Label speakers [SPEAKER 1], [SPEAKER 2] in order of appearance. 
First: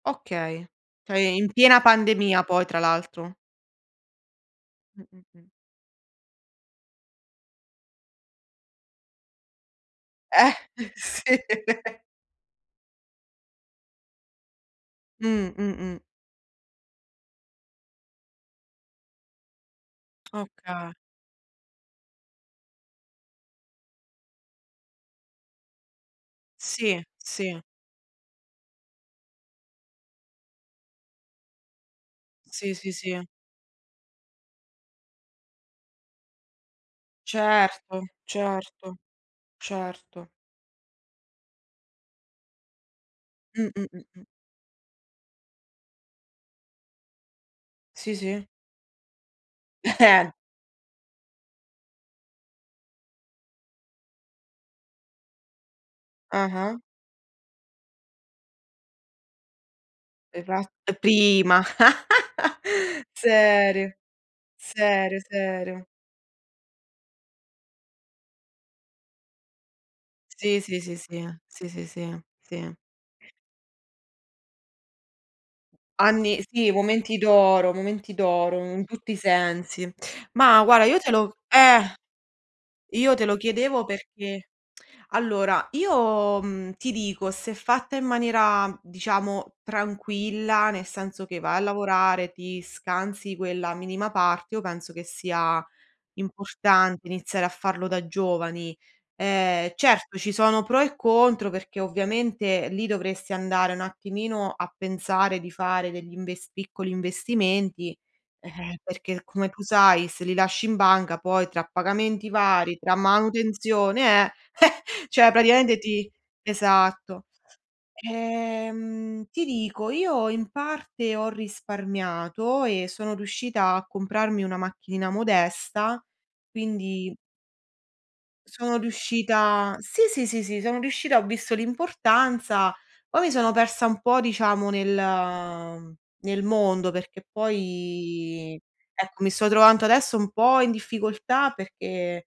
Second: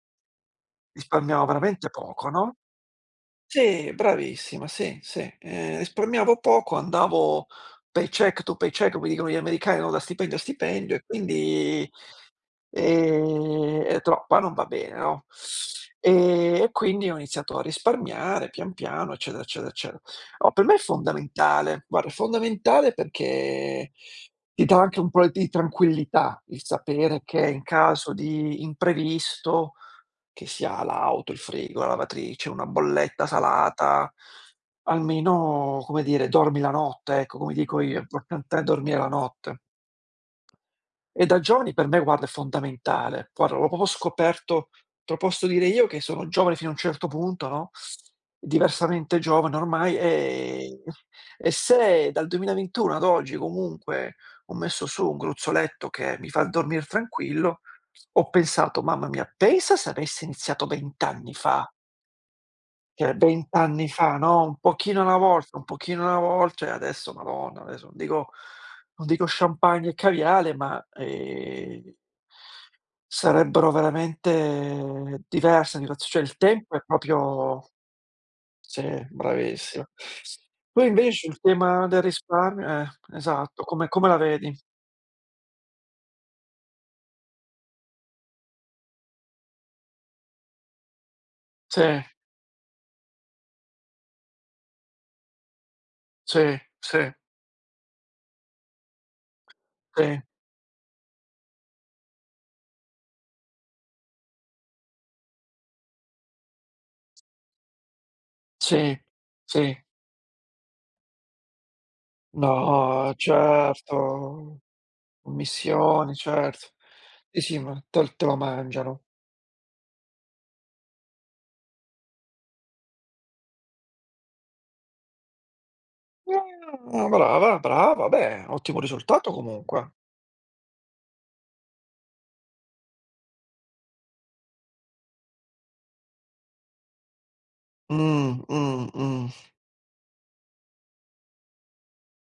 [SPEAKER 1] Okay. Cioè, e
[SPEAKER 2] Risparmiavo
[SPEAKER 1] in piena
[SPEAKER 2] veramente poco,
[SPEAKER 1] pandemia
[SPEAKER 2] no.
[SPEAKER 1] poi tra l'altro.
[SPEAKER 2] Sì, bravissima, sì,
[SPEAKER 1] Mh, mh,
[SPEAKER 2] sì.
[SPEAKER 1] mh.
[SPEAKER 2] Ehm, risparmiavo poco, andavo paycheck to paycheck, come dicono gli americani, no, da stipendio a
[SPEAKER 1] Eh,
[SPEAKER 2] stipendio e
[SPEAKER 1] sì.
[SPEAKER 2] quindi, ehm, è troppa non va bene, no.
[SPEAKER 1] Mh, mh, mh.
[SPEAKER 2] Ehm, e quindi ho iniziato a risparmiare pian piano, eccetera, eccetera, eccete oh, per me è
[SPEAKER 1] Oka
[SPEAKER 2] fondamentale. Guarda, è fondamentale perché ti dà anche un po' di tranquillità il
[SPEAKER 1] Sì,
[SPEAKER 2] sapere che
[SPEAKER 1] sì.
[SPEAKER 2] in caso di imprevisto, che sia l'auto, il frigo, la lavatrice, una
[SPEAKER 1] Sì, sì, sì.
[SPEAKER 2] bolletta salata, almeno, come dire, dormi la notte, ecco come dico io,
[SPEAKER 1] Certo,
[SPEAKER 2] importante è
[SPEAKER 1] certo,
[SPEAKER 2] dormire la notte.
[SPEAKER 1] certo.
[SPEAKER 2] E da giovani per me, guarda, è fondamentale. Guarda,
[SPEAKER 1] Mh,
[SPEAKER 2] l'ho proprio
[SPEAKER 1] mh, mh, mh.
[SPEAKER 2] scoperto te lo posso dire io che sono giovane fino a un certo punto, no.
[SPEAKER 1] Sì, sì.
[SPEAKER 2] Diversamente giovane ormai. Ehm, e se dal 2021 ad oggi comunque, ho messo su un gruzzoletto che mi fa
[SPEAKER 1] Ah-ah.
[SPEAKER 2] dormir tranquillo, ho pensato: "Mamma mia, pensa se avessi iniziato
[SPEAKER 1] [unintelligible]
[SPEAKER 2] 20 anni
[SPEAKER 1] Prima.
[SPEAKER 2] fa". Cioè, 20 anni
[SPEAKER 1] Serio,
[SPEAKER 2] fa, no. Un pochino alla
[SPEAKER 1] serio,
[SPEAKER 2] volta, un
[SPEAKER 1] serio.
[SPEAKER 2] pochino alla vol cioè adesso madonna, adesso non dico non dico champagne e caviale,
[SPEAKER 1] Sì, sì,
[SPEAKER 2] ma,
[SPEAKER 1] sì, sì, sì, sì,
[SPEAKER 2] ehm
[SPEAKER 1] sì, sì.
[SPEAKER 2] sarebbero veramente diverse [unintelligible] cioè il
[SPEAKER 1] Anni sì,
[SPEAKER 2] tempo è
[SPEAKER 1] momenti
[SPEAKER 2] proprio
[SPEAKER 1] d'oro, momenti d'oro
[SPEAKER 2] sì,
[SPEAKER 1] in tutti i
[SPEAKER 2] bravissima.
[SPEAKER 1] sensi. Ma
[SPEAKER 2] Tu
[SPEAKER 1] guarda, io te
[SPEAKER 2] invece
[SPEAKER 1] lo
[SPEAKER 2] il
[SPEAKER 1] eh,
[SPEAKER 2] tema del risparmio eh,
[SPEAKER 1] io te lo
[SPEAKER 2] esatto,
[SPEAKER 1] chiedevo
[SPEAKER 2] come come la
[SPEAKER 1] perché
[SPEAKER 2] vedi?
[SPEAKER 1] allora, io, mhmm, ti dico, se fatta in maniera diciamo tranquilla, nel senso che vai a
[SPEAKER 2] Sì.
[SPEAKER 1] lavorare, ti scansi quella minima parte, io penso che sia
[SPEAKER 2] Sì,
[SPEAKER 1] importante
[SPEAKER 2] sì.
[SPEAKER 1] iniziare a farlo da giovani. Ehm, certo,
[SPEAKER 2] Sì.
[SPEAKER 1] ci sono pro e contro perché ovviamente lì dovresti andare un attimino a pensare di fare degli invest piccoli investimenti, eh-eh,
[SPEAKER 2] Sì,
[SPEAKER 1] perché come tu
[SPEAKER 2] sì.
[SPEAKER 1] sai se li lasci in banca poi tra pagamenti vari, tra
[SPEAKER 2] No,
[SPEAKER 1] manutenzione, eh,
[SPEAKER 2] certo.
[SPEAKER 1] cioè praticamente ti
[SPEAKER 2] Commissioni, certo.
[SPEAKER 1] esatto.
[SPEAKER 2] Sì, sì ma te l te lo mangiano.
[SPEAKER 1] Ehm, ti dico, io in parte ho risparmiato e sono riuscita a comprarmi una macchinina modesta,
[SPEAKER 2] Ah
[SPEAKER 1] quindi
[SPEAKER 2] brava, brava. Beh,
[SPEAKER 1] sono
[SPEAKER 2] ottimo risultato
[SPEAKER 1] riuscita
[SPEAKER 2] comunque.
[SPEAKER 1] sì, sì, sì, sì, sono riuscita, ho visto l'importanza. Poi mi sono persa un po' diciamo nel nel mondo, perché
[SPEAKER 2] Mh,
[SPEAKER 1] poi,
[SPEAKER 2] mh,
[SPEAKER 1] ecco, mi
[SPEAKER 2] mh.
[SPEAKER 1] sto trovando adesso un po' in difficoltà perché